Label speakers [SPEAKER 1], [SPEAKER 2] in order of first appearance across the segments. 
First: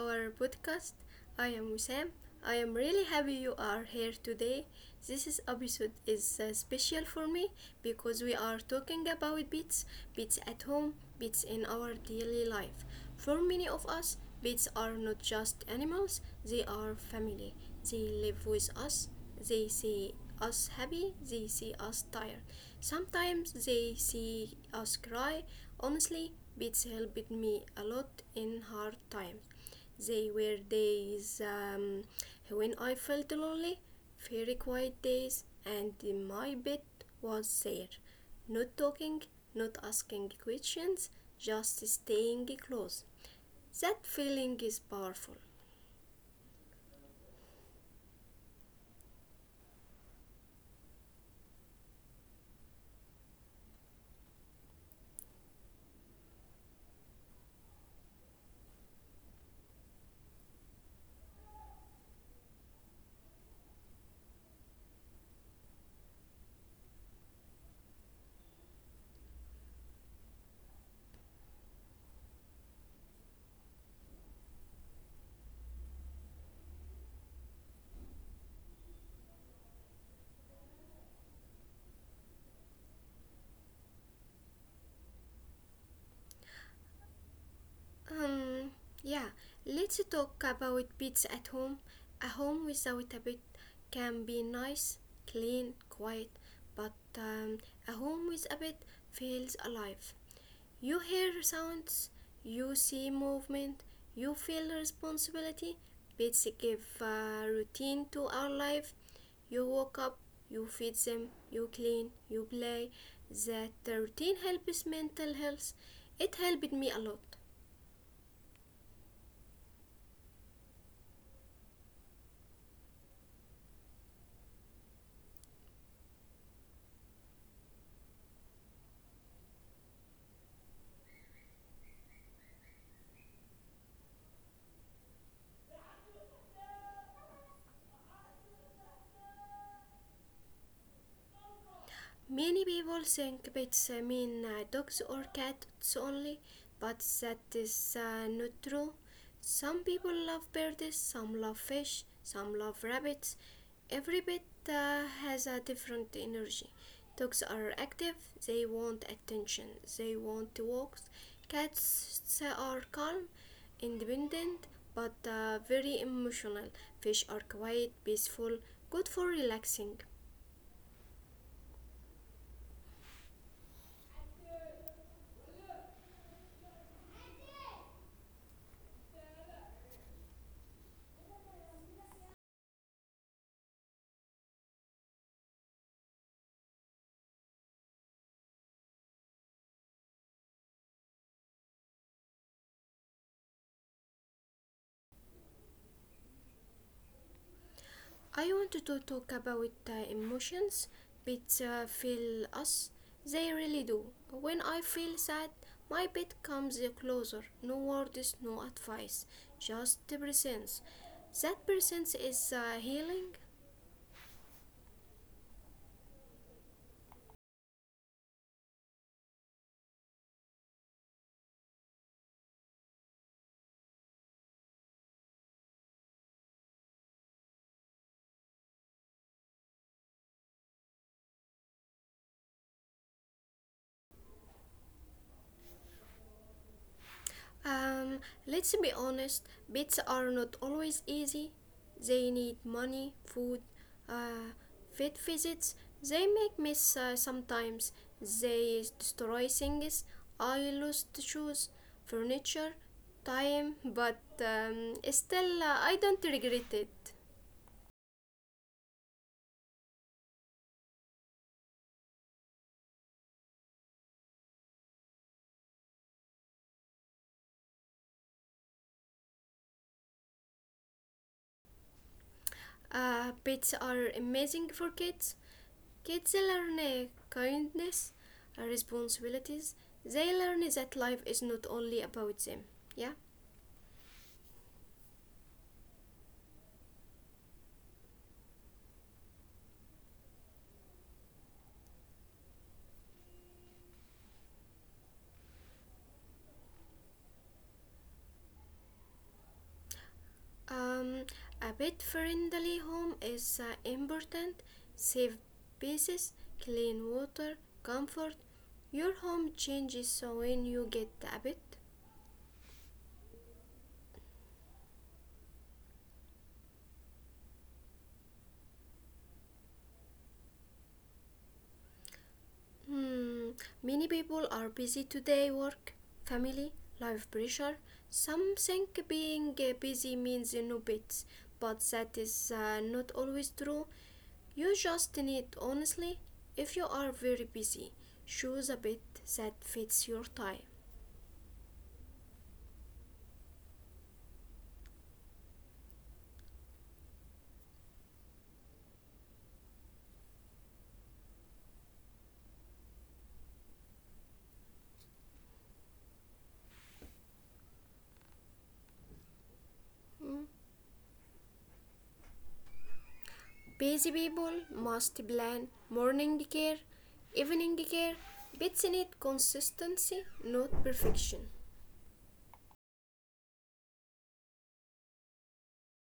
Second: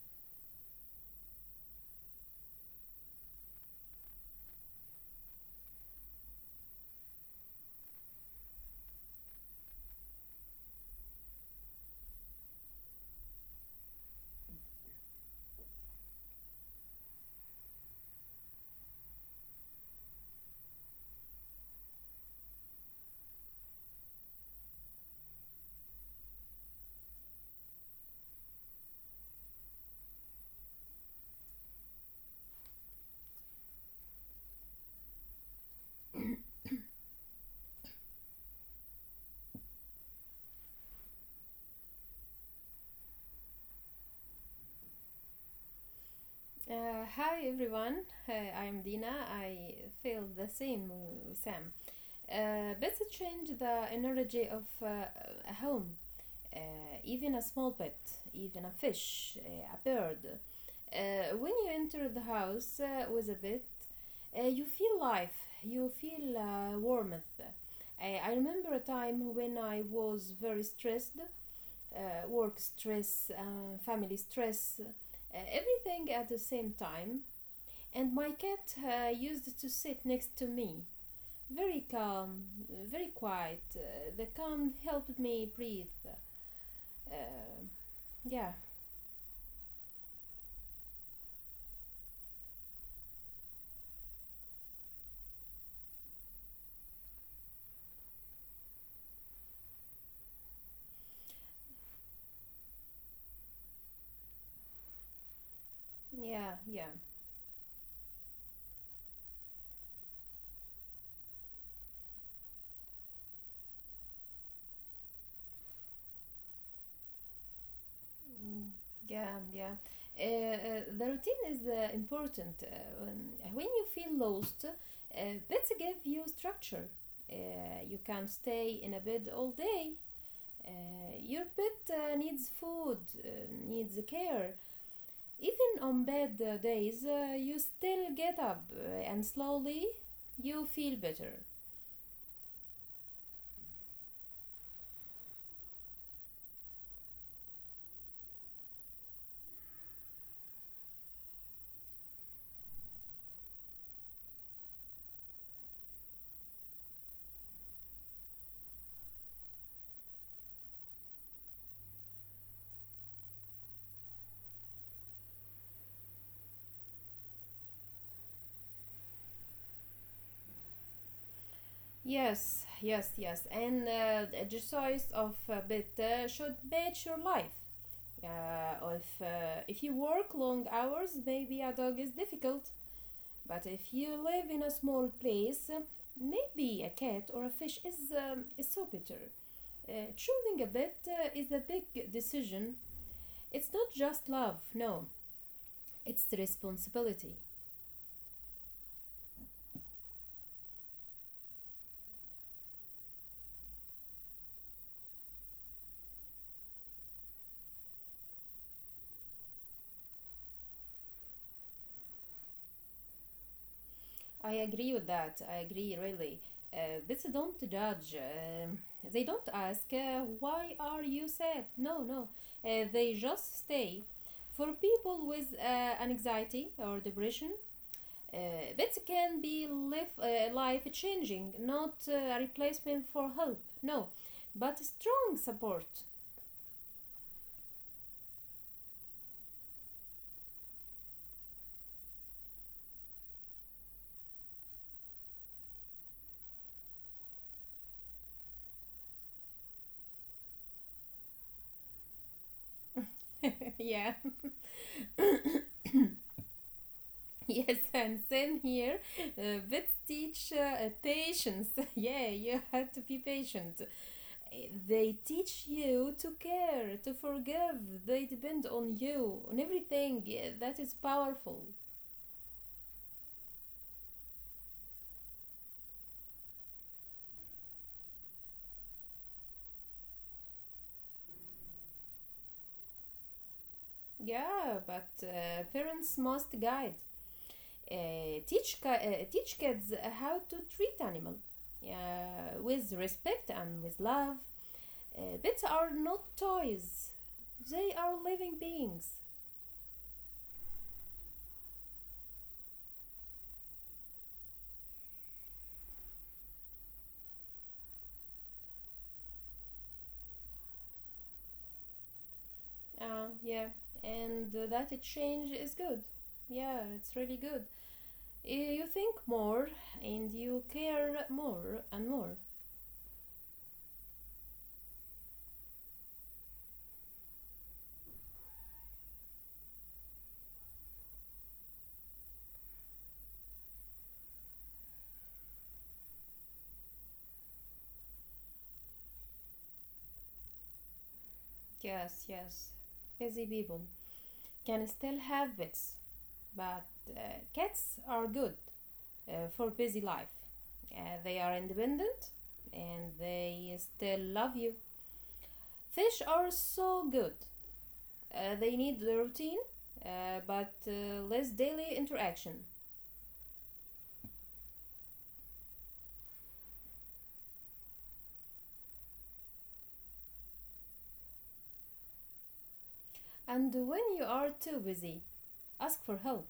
[SPEAKER 1] our podcast. I am Wissam. I am really happy you are here today. This is episode is special for me because we are talking about pets. Pets at home, pets in our daily life. For many of us, pets are not just animals, they are family. They live with us, they see us happy, they see us tired. Sometimes they see us cry. Honestly, Beats helped me a lot in hard times. They were days when I felt lonely, very quiet days, and my bed was there. Not talking, not asking questions, just staying close. That feeling is powerful.
[SPEAKER 2] hi everyone. I'm Dina. I feel the same with Sam. Pets change the energy of a home. Uh, Even a small pet, even a fish, a bird. When you enter the house with a pet, you feel life. You feel warmth. I remember a time when I was very stressed. Work stress, family stress, everything at the same time. And my cat used to sit next to me, very calm, very quiet. The calm helped me breathe. Uh, yeah,
[SPEAKER 1] Um, yeah, let's talk about pets at home. A home without a pet can be nice, clean, quiet, but um, a home with a pet feels alive. You hear sounds, you see movement, you feel responsibility.
[SPEAKER 2] yeah, yeah.
[SPEAKER 1] Pets give routine to our life. You wake up, you feed them, you clean, you play. That routine helps mental health. It helped me a lot.
[SPEAKER 2] Mm, yeah, yeah. The routine is important. When you feel lost, beds give you structure. You can't stay in a bed all day. Your pet needs food, uh, needs care. Even on bad days, you still get up and slowly you feel better.
[SPEAKER 1] Many people think pets mean dogs or cats only, but that is not true. Some people love birds, some love fish, some love rabbits. Every pet has a different energy. Dogs are active, they want attention, they want walks. Cats are calm, independent, but very emotional. Fish are quiet, peaceful, good for relaxing.
[SPEAKER 2] Yes, yes, yes. And the exercise of a pet should match your life. If you work long hours, maybe a dog is difficult. But if you live in a small place, maybe a cat or a fish is so better. Choosing a pet is a big decision. It's not just love, no, it's responsibility.
[SPEAKER 1] I wanted to talk about the emotions pets feel us. They really do. When I feel sad, my pet comes closer. No words, no advice, just the presence. That presence is healing.
[SPEAKER 2] I agree with that. I agree, really. Pets don't judge. They don't ask, why are you sad? No, no. They just stay. For people with anxiety or depression, uh, pets can be life, life changing, not a replacement for help, no, but strong support.
[SPEAKER 1] Um, let's be honest, pets are not always easy. They need money, food, uh, vet visits. They make mess sometimes. They destroy things. I lost shoes, furniture,
[SPEAKER 2] yeah.
[SPEAKER 1] time, but still, I don't regret it.
[SPEAKER 2] Yes, and same here. Vets teach patience. Yeah, you have to be patient. Uh, They teach you to care, to forgive. They depend on you, on everything. Yeah, that is powerful.
[SPEAKER 1] Pets are amazing for kids. Kids learn kindness, responsibilities. They learn that life is not only about them. Yeah.
[SPEAKER 2] Yeah, but parents must guide. Teach kids how to treat animal with respect and with love. Pets are not toys. They are living beings.
[SPEAKER 1] Um, a pet friendly home is important. Safe spaces, clean water, comfort. Your home changes so when you get a pet.
[SPEAKER 2] Yeah, and that change is good. Yeah, it's really good. You think more and you care more and more.
[SPEAKER 1] Hmm, many people are busy today work, family, life pressure. Some think being busy means no pets, but that is not always true. You just need, honestly, if you are very busy, choose a pet that fits your time.
[SPEAKER 2] Yes, yes. Busy people can still have pets, but cats are good for busy life. They are independent and they still love you. Fish are so good. They need the routine, uh, but
[SPEAKER 1] Hmm.
[SPEAKER 2] uh, less daily interaction.
[SPEAKER 1] Busy people must plan morning care, evening care, but need consistency, not perfection.
[SPEAKER 2] And when you are too busy, ask for help.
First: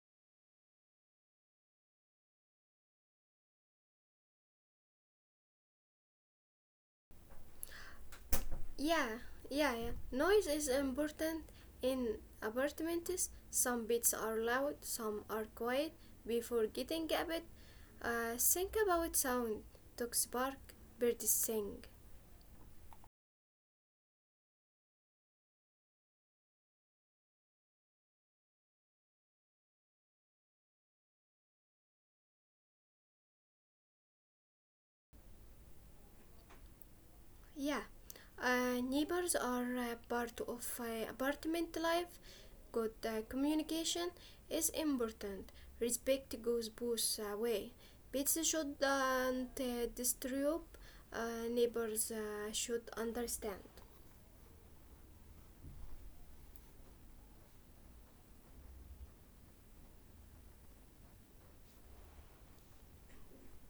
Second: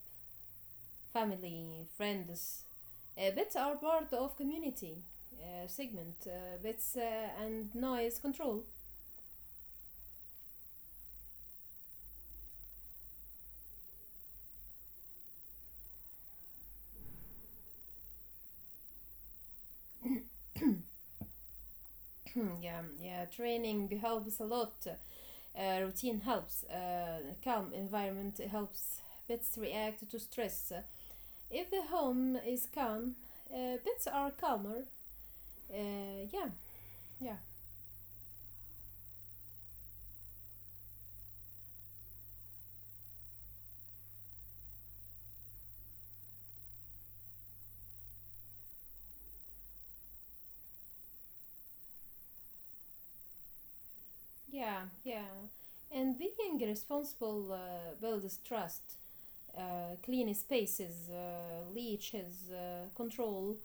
[SPEAKER 2] Family, friends. Pets are part of community segment. Pets and noise control.
[SPEAKER 1] Yeah, yeah, yeah. Noise is important in apartments. Some bits are loud, some are quiet. Before getting a bed, think about sound. Dogs bark, birds sing.
[SPEAKER 2] yeah, yeah. Training helps a lot. Routine helps. Calm environment helps pets react to stress. If the home is calm, pets are calmer. Yeah, yeah,
[SPEAKER 1] Yeah, neighbors are part of apartment life. Good communication is important. Respect goes both way. Pets shouldn't disturb. Neighbors should understand.
[SPEAKER 2] yeah, yeah. And being responsible builds trust. Clean spaces, leeches, control.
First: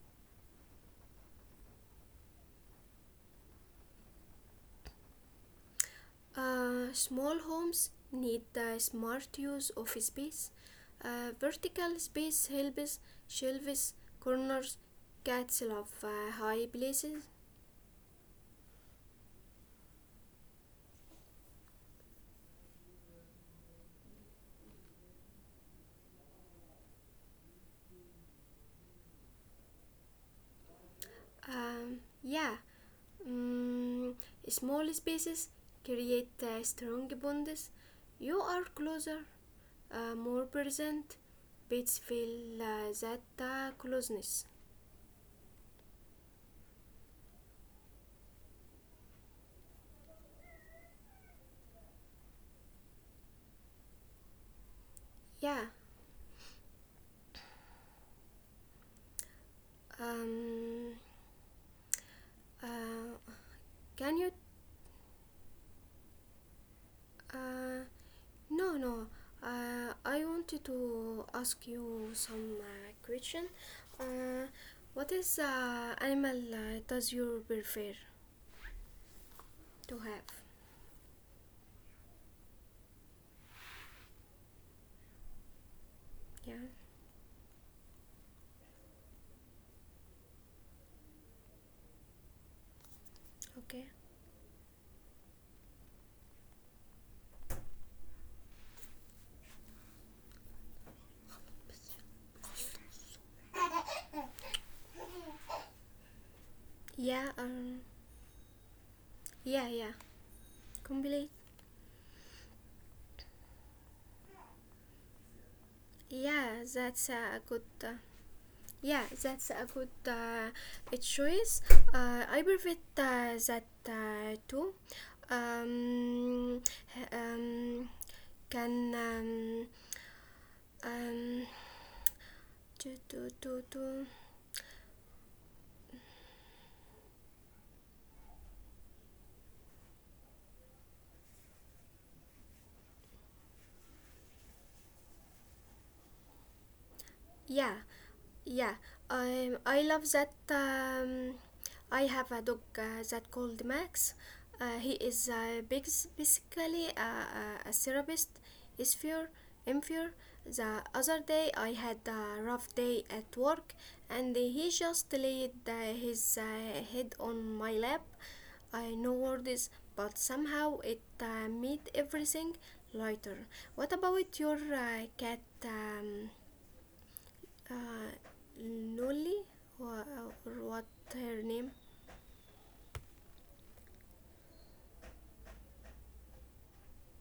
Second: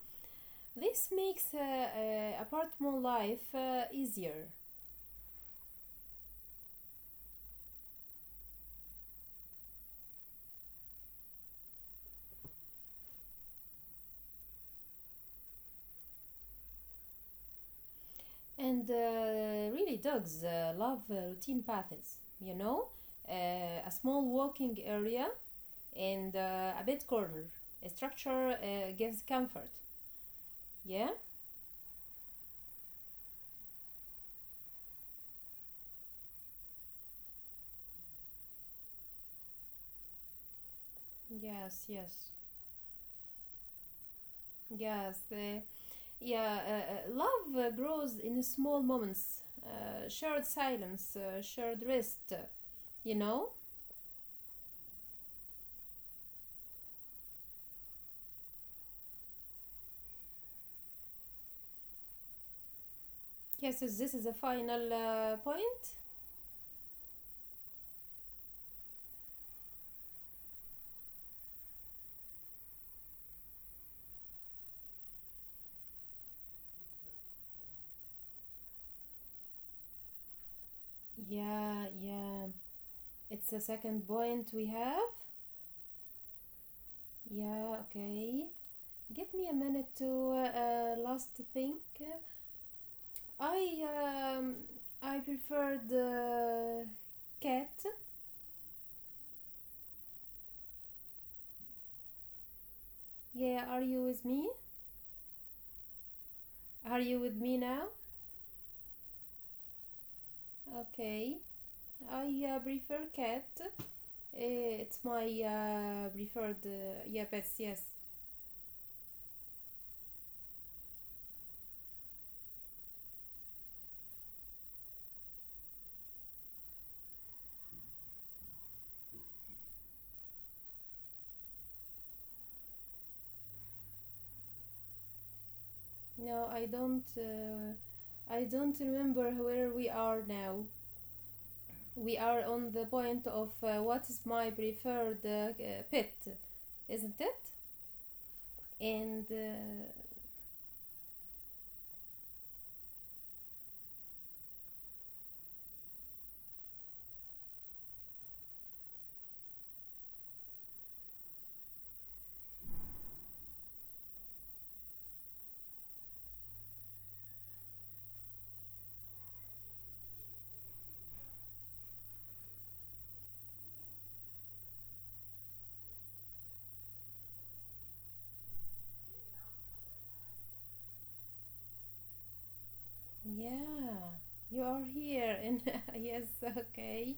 [SPEAKER 2] This makes apartment life easier.
[SPEAKER 1] Small homes need smart use of space. Vertical space helps shelves, corners, cats love high places.
[SPEAKER 2] And really, dogs love routine paths, you know? A small walking area and a bed corner. A structure gives comfort. Yeah?
[SPEAKER 1] Yeah, mm, small spaces create strong bonds. You are closer, more present.
[SPEAKER 2] Yes,
[SPEAKER 1] Pets
[SPEAKER 2] yes.
[SPEAKER 1] feel that closeness.
[SPEAKER 2] Yes, uh, yeah, Love grows in small moments, shared silence, shared rest, you know?
[SPEAKER 1] Yeah. Um, uh,
[SPEAKER 2] Yeah, so this
[SPEAKER 1] can
[SPEAKER 2] is the
[SPEAKER 1] you?
[SPEAKER 2] final point.
[SPEAKER 1] Uh, no, no. I wanted to ask you some question. Uh, what is animal does you prefer to have?
[SPEAKER 2] Yeah, yeah. It's the second point we have.
[SPEAKER 1] Yeah.
[SPEAKER 2] Yeah, okay. Give me a minute to last think.
[SPEAKER 1] Okay.
[SPEAKER 2] I um, I prefer the cat. Yeah, are you with me? Are you
[SPEAKER 1] Yeah.
[SPEAKER 2] with me now?
[SPEAKER 1] Yeah. Yeah. Complete.
[SPEAKER 2] Okay. I prefer cat. Eh, it's my preferred
[SPEAKER 1] Yeah, that's
[SPEAKER 2] yeah
[SPEAKER 1] a
[SPEAKER 2] pets.
[SPEAKER 1] good.
[SPEAKER 2] Yes.
[SPEAKER 1] Yeah, that's a good a choice. I prefer that too. Um, h- can um, to to.
[SPEAKER 2] No, I don't. I don't remember where we are now. We are on the point of what is my preferred pet, isn't it?
[SPEAKER 1] Yeah, yeah.
[SPEAKER 2] And
[SPEAKER 1] I love that. I have a dog that called Max. He is big, basically a therapist. Is fear, inferior. The other day I had a rough day at work, and he just laid his head on my lap. I know words, but somehow it made everything lighter. What about your cat? Uh, Nolly or, or what her name?
[SPEAKER 2] yeah, you are here. And yes, okay,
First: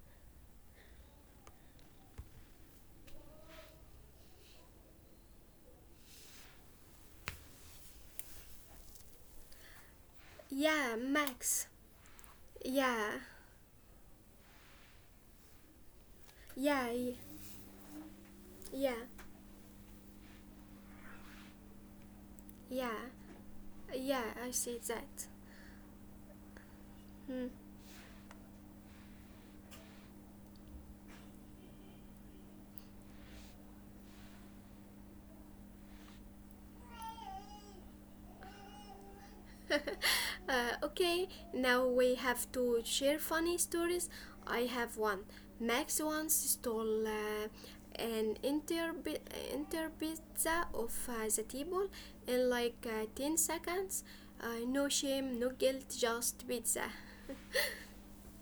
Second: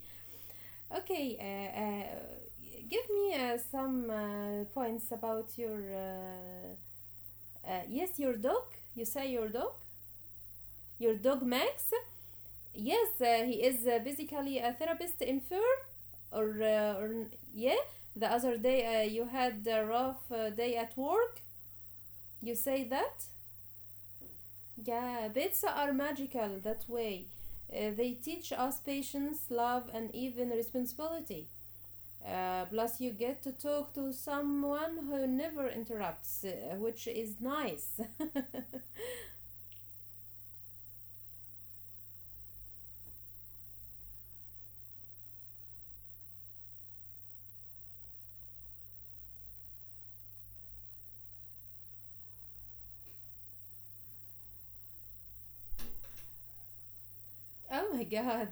[SPEAKER 2] okay. Uh, Give me some points about your. Yes, your dog. You say your dog.
[SPEAKER 1] Yeah,
[SPEAKER 2] Your dog
[SPEAKER 1] Max.
[SPEAKER 2] Max. Yes,
[SPEAKER 1] Yeah,
[SPEAKER 2] he is basically a therapist in fur. Or,
[SPEAKER 1] yeah,
[SPEAKER 2] uh, or yeah. The other day
[SPEAKER 1] yeah,
[SPEAKER 2] you had a rough day at work. You say
[SPEAKER 1] yeah,
[SPEAKER 2] that?
[SPEAKER 1] yeah. I see that.
[SPEAKER 2] Yeah, bits are magical that way.
[SPEAKER 1] Hmm.
[SPEAKER 2] They teach us patience, love, and even responsibility. Plus, you get to talk to someone who never interrupts, which is nice.
[SPEAKER 1] Okay, now we have to share funny stories. I have one. Max once stole an entire pi- entire pizza off the table in like 10 seconds. No shame, no guilt, just pizza.
[SPEAKER 2] Oh my god,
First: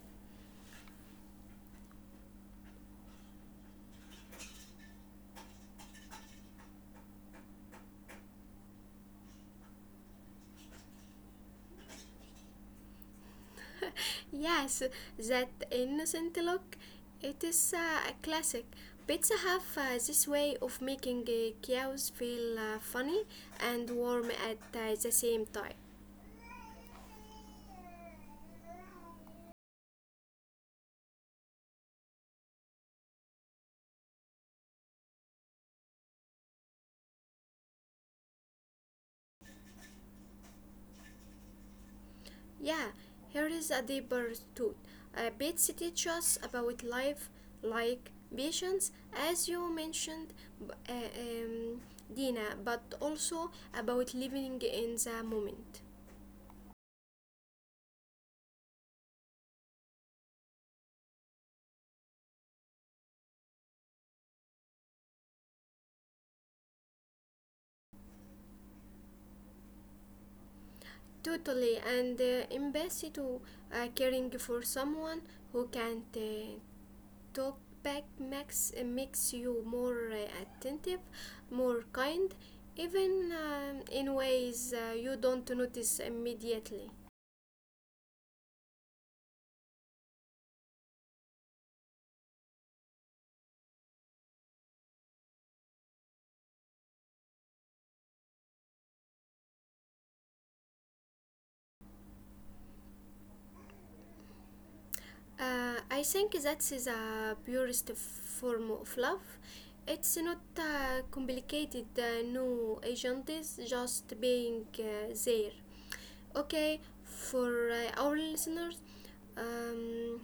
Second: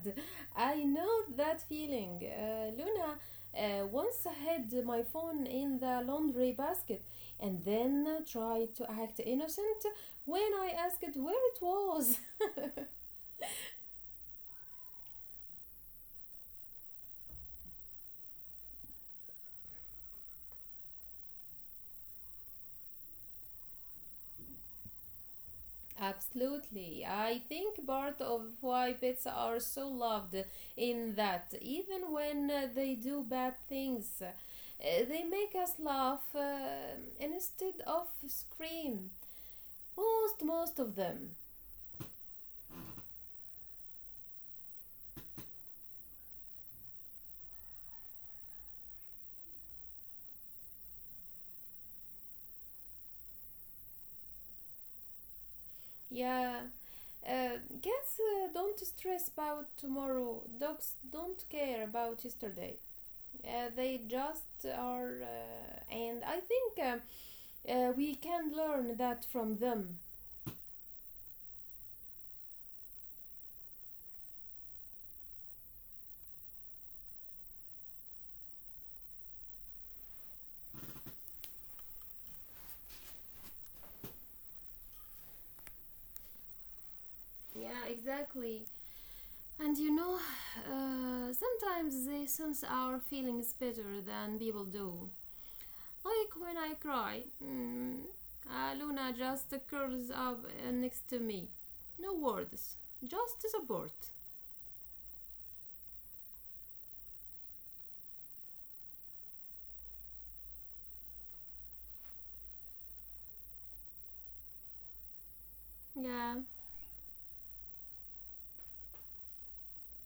[SPEAKER 2] I know that feeling. Luna once had my phone in the laundry basket and then tried to act innocent when I asked where it was.
[SPEAKER 1] Yes, that innocent look. It is a classic. Pizza have this way of making cows feel funny and warm at the same time.
[SPEAKER 2] Absolutely. I think part of why pets are so loved in that even when they do bad things, they make us laugh instead of scream. Most of them.
[SPEAKER 1] Yeah, here is a deeper thought. Pizza teach us about life, like patience, as you mentioned, b- uh, um, Dina, but also about living in the moment.
[SPEAKER 2] Yeah. Cats don't stress about tomorrow. Dogs don't care about yesterday. They just are, and I think we can learn that from them.
[SPEAKER 1] Totally, and empathy to caring for someone who can't talk back makes makes you more attentive, more kind, even in ways you don't notice immediately.
[SPEAKER 2] Yeah, exactly. And you know, sometimes they sense our feelings better than people do. Like when I cry, mm, Luna just curls up next to me. No words, just support.
[SPEAKER 1] I think that is a purest form of love. It's not complicated, no agendas, just being there.
[SPEAKER 2] Yeah,
[SPEAKER 1] Okay, for our listeners, um,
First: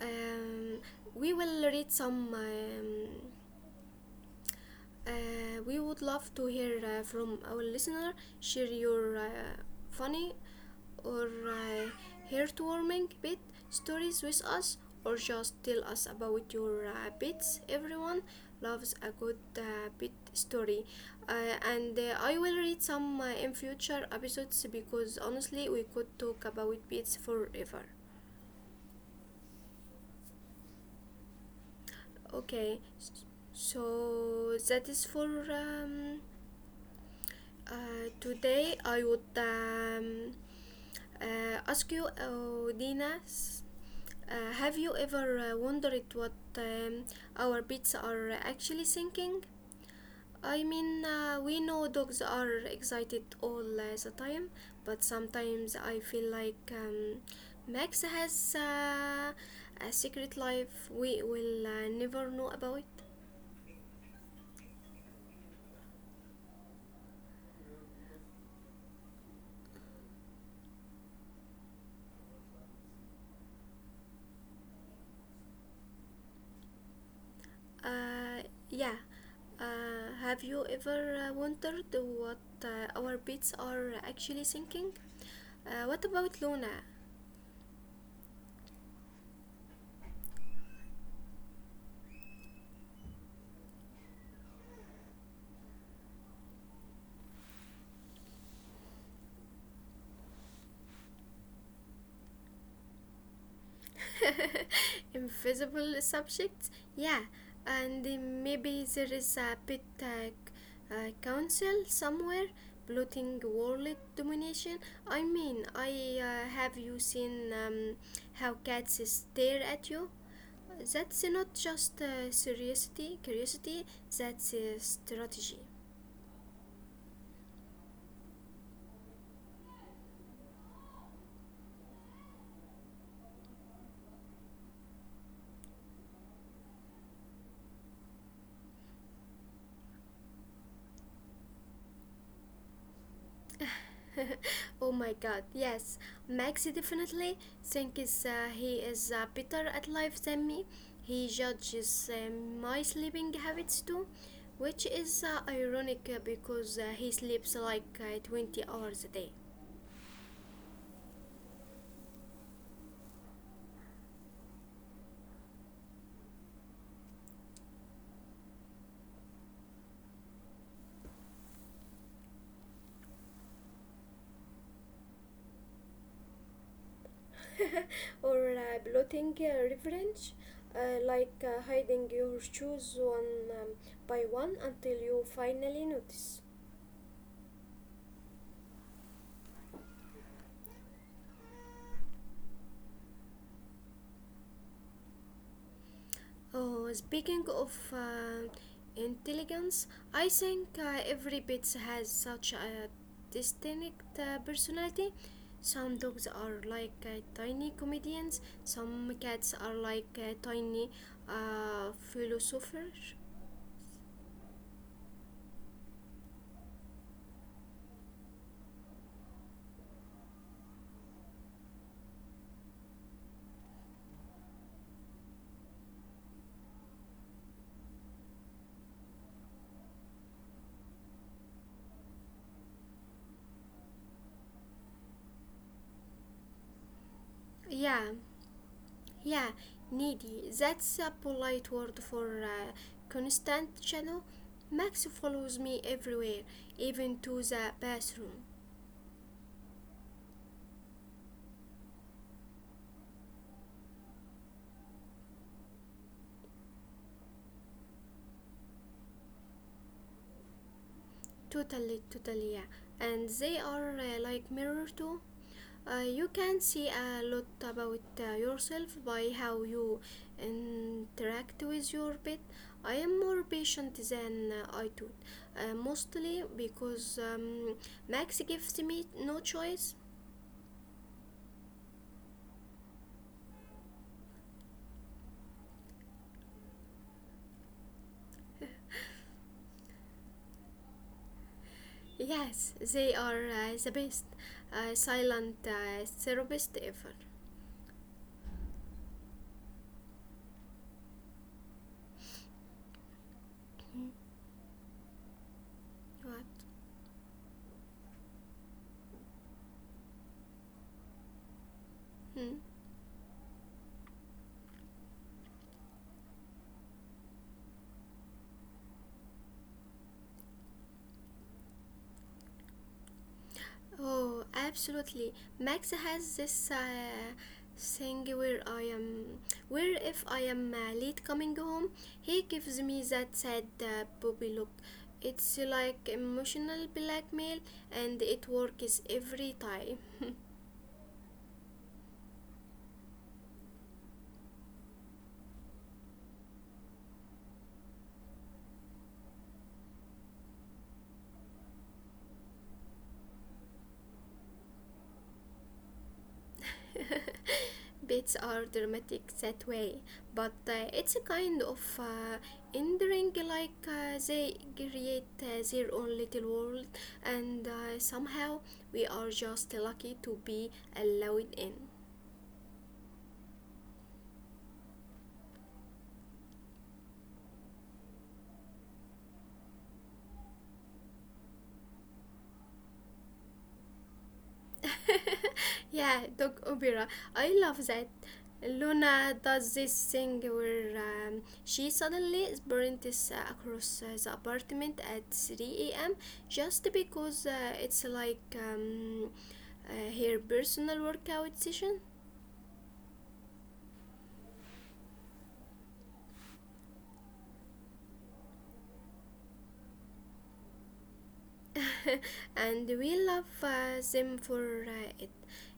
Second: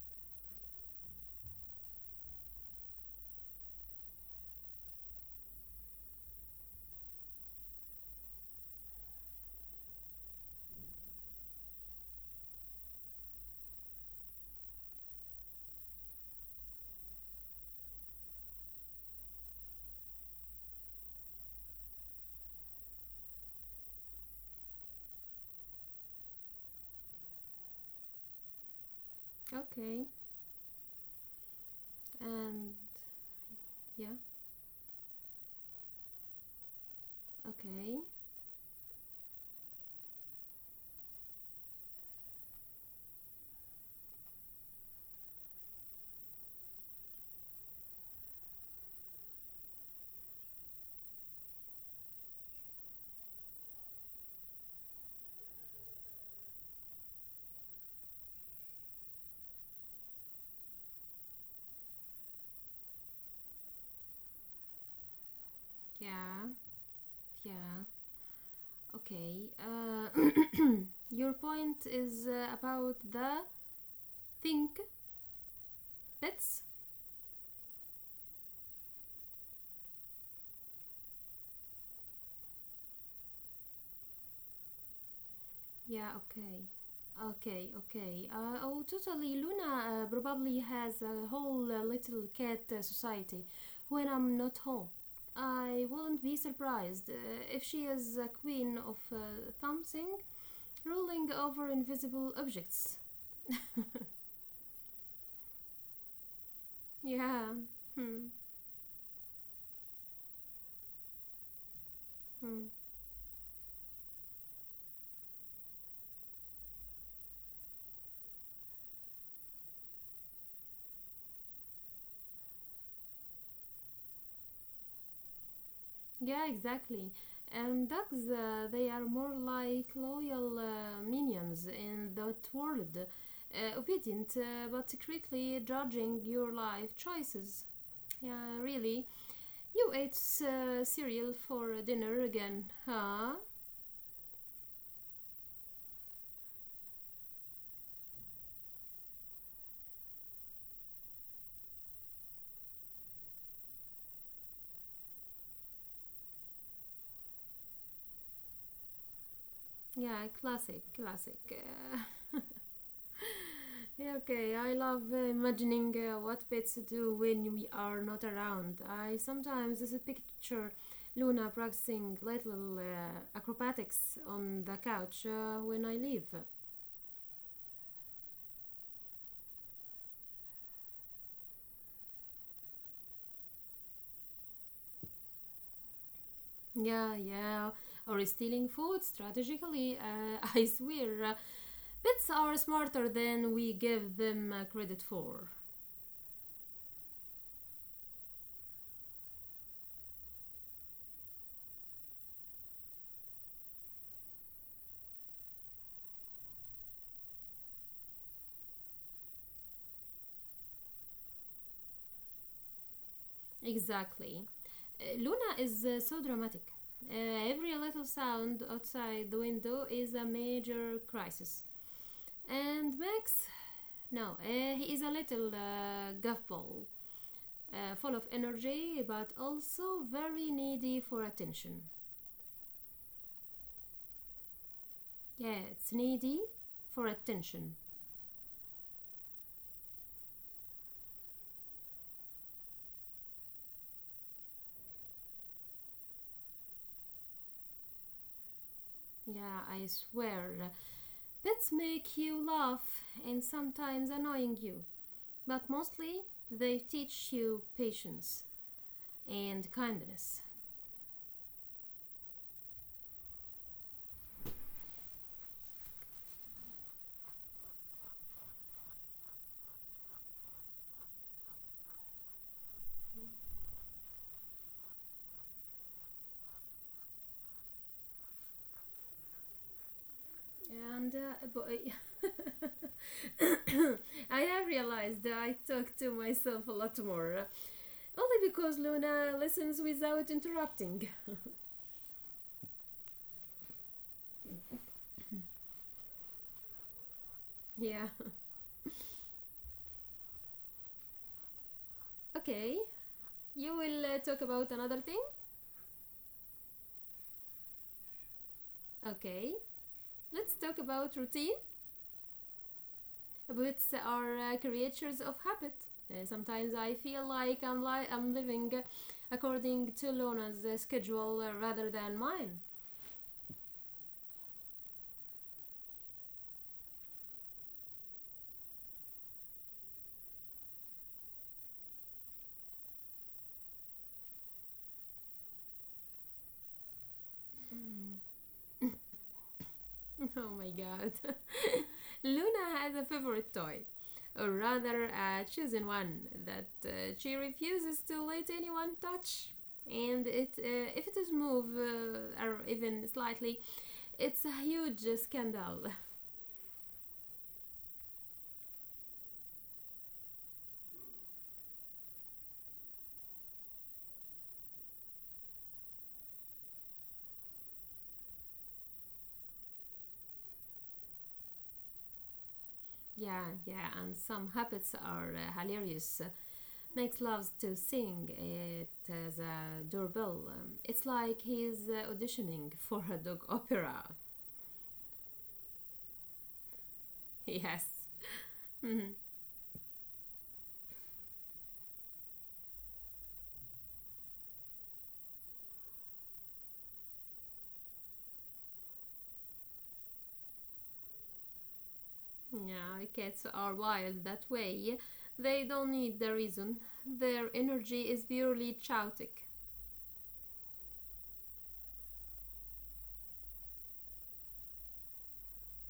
[SPEAKER 1] um, we will read some we would love to hear from our listener. Share your funny or heartwarming pet stories with us, or just tell us about your pets. Everyone loves a good pet story, and I will read some in future episodes because honestly, we could talk about pets forever.
[SPEAKER 2] okay. And
[SPEAKER 1] Okay,
[SPEAKER 2] yeah,
[SPEAKER 1] so that is for.
[SPEAKER 2] okay.
[SPEAKER 1] Today I would ask you, Dina, have you ever wondered what our pets are actually thinking? I mean, we know dogs are excited all the time, but sometimes I feel like Max has a secret life we will never know about.
[SPEAKER 2] Yeah, yeah, okay. Your point is about the think bits.
[SPEAKER 1] Uh, yeah. Have you ever wondered what our pets are actually thinking? What
[SPEAKER 2] Yeah,
[SPEAKER 1] about
[SPEAKER 2] okay.
[SPEAKER 1] Luna?
[SPEAKER 2] Okay, okay. Oh, totally. Luna probably has a whole little cat society when I'm not home. I wouldn't be surprised if she is a queen of something, ruling over invisible objects.
[SPEAKER 1] Invisible subjects? Yeah,
[SPEAKER 2] Yeah.
[SPEAKER 1] and
[SPEAKER 2] Hmm.
[SPEAKER 1] maybe there is a pet council somewhere
[SPEAKER 2] Hmm.
[SPEAKER 1] plotting world domination. I mean, I have you seen how cats stare at you? That's not just curiosity, that's strategy.
[SPEAKER 2] Yeah, exactly. And dogs, they are more like loyal minions in that world, obedient but quickly judging your life choices. Yeah, really. You ate cereal for dinner again, huh?
[SPEAKER 1] Oh my god, yes. Max definitely thinks he is better at life than me. He judges my sleeping habits too, which is ironic because he sleeps like 20 hours a day.
[SPEAKER 2] Yeah, classic, classic. Uh, Yeah, okay, I love imagining what pets do when we are not around. I sometimes just picture Luna practicing little acrobatics on the couch when I leave.
[SPEAKER 1] Or blotting reference, like hiding your shoes one by one until you finally notice.
[SPEAKER 2] Yeah, yeah, or stealing food strategically. I swear, pets are smarter than we give them credit for.
[SPEAKER 1] Oh, speaking of intelligence, I think every pet has such a distinct personality. Some dogs are like tiny comedians, some cats are like tiny philosophers.
[SPEAKER 2] Exactly. Luna is so dramatic. Every little sound outside the window is a major crisis. And Max, no, he is a little goofball, full of energy, but also very needy for attention. Yeah, it's needy for
[SPEAKER 1] Yeah,
[SPEAKER 2] attention.
[SPEAKER 1] yeah, needy. That's a polite word for constant channel. Max follows me everywhere, even to the bathroom.
[SPEAKER 2] Yeah, I swear. Pets make you laugh and sometimes annoying you, but mostly they teach you patience and kindness.
[SPEAKER 1] Totally, totally, yeah. And they are like mirror too. You can see a lot about yourself by how you interact with your pet. I am more patient than I thought, mostly because Max gives me no choice.
[SPEAKER 2] And but I have realized that I talk to myself a lot more. Only because Luna listens without interrupting.
[SPEAKER 1] Yes, they are the best silent therapist ever.
[SPEAKER 2] Yeah. Okay. You will
[SPEAKER 1] Hmm,
[SPEAKER 2] talk about another thing?
[SPEAKER 1] what?
[SPEAKER 2] Okay. Let's talk about routine.
[SPEAKER 1] Hmm.
[SPEAKER 2] Habits are creatures of habit. Sometimes I feel like I'm living according to Luna's schedule rather than mine.
[SPEAKER 1] Oh, absolutely. Max has this thing where if I am late coming home, he gives me that sad puppy look. It's like emotional blackmail, and it works every time.
[SPEAKER 2] Oh my god. Luna has a favorite toy, or rather, a chosen one that she refuses to let anyone touch. And if it is moved or even slightly, it's a huge scandal.
[SPEAKER 1] Bits are dramatic that way, but it's a kind of endearing, like they create their own little world, and somehow we are just lucky to be allowed in.
[SPEAKER 2] Yeah, yeah, and some habits are hilarious. Max loves to sing it as a doorbell. It's like he's auditioning for a dog opera.
[SPEAKER 1] Yeah, dog opera. I
[SPEAKER 2] Yes.
[SPEAKER 1] love that.
[SPEAKER 2] Mhm.
[SPEAKER 1] Luna does this thing where she suddenly sprints across the apartment at 3 a.m. just because it's like her personal workout session.
[SPEAKER 2] Yeah, cats are wild that way. They don't need the reason. Their energy is purely chaotic.
[SPEAKER 1] And we love them for it.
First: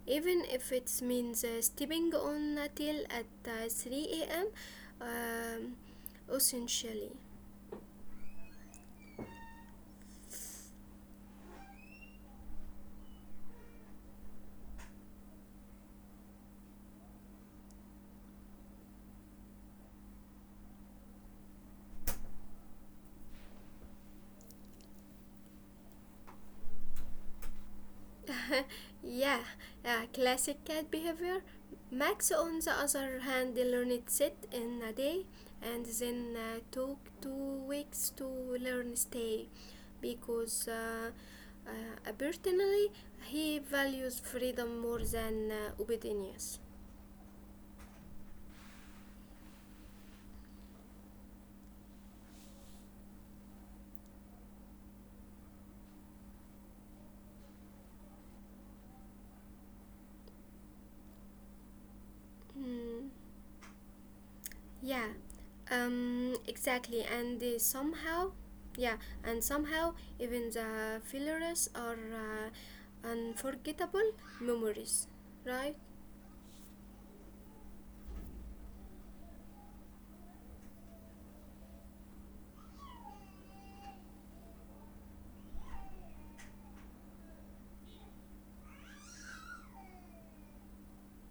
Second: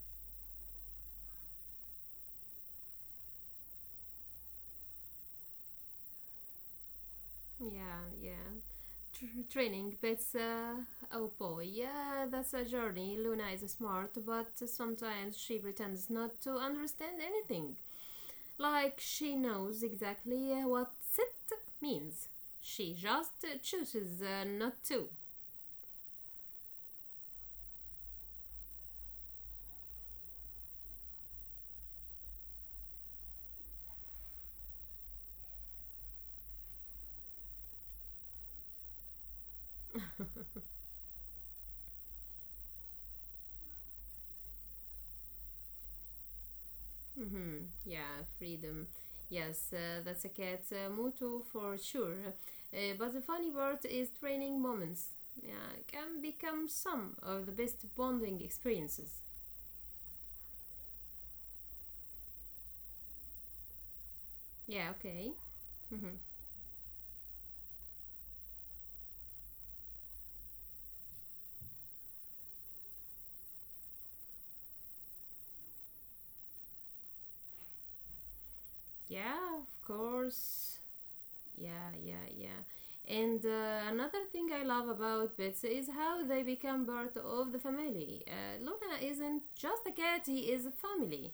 [SPEAKER 1] Even if it means stepping on a tail at 3 a.m., essentially.
[SPEAKER 2] Yeah, yeah. Tr- Training pets, oh boy, yeah, that's a journey. Luna is smart, but sometimes she pretends not to understand anything. Like she knows exactly what sit means. She just chooses not to.
[SPEAKER 1] Yeah, classic cat behavior. Max, on the other hand, learned sit in a day and then took 2 weeks to learn stay because personally he values freedom more than obedience.
[SPEAKER 2] Mm-hmm. Yeah, freedom. Yes, that's a cat motto for sure. But the funny part is training moments. Yeah, can become some of the best bonding experiences.
[SPEAKER 1] Mm.
[SPEAKER 2] Yeah,
[SPEAKER 1] Yeah,
[SPEAKER 2] okay. Mm-hmm.
[SPEAKER 1] exactly, yeah, and somehow even the fillers are unforgettable memories, right?
[SPEAKER 2] Yeah, of course. Yeah, yeah, yeah. And another thing I love about pets is how they become part of the family. Luna isn't just a cat, he is a family.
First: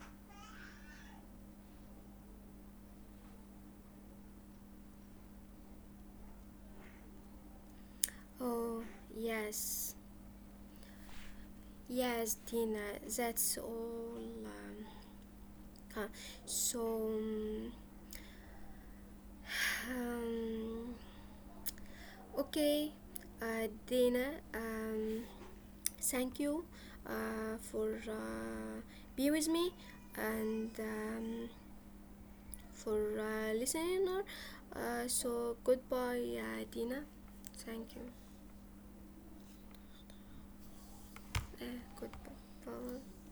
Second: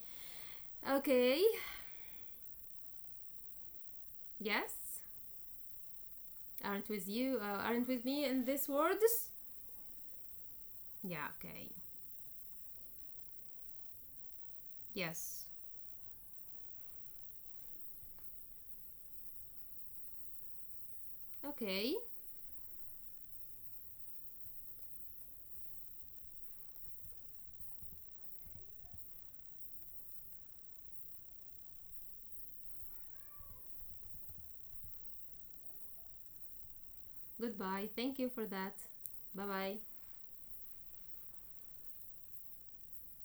[SPEAKER 2] Okay, yes. Aren't with you, aren't with me in this
[SPEAKER 1] Oh,
[SPEAKER 2] words?
[SPEAKER 1] yes,
[SPEAKER 2] Yeah, okay.
[SPEAKER 1] yes, Tina, that's all. Um,
[SPEAKER 2] Yes.
[SPEAKER 1] uh, so, um, um,
[SPEAKER 2] Okay.
[SPEAKER 1] Okay, Dana, thank you for be with me and for listening. So goodbye, Dina. Thank
[SPEAKER 2] Goodbye.
[SPEAKER 1] you.
[SPEAKER 2] Thank you for that. Bye bye.
[SPEAKER 1] Goodbye. Bye.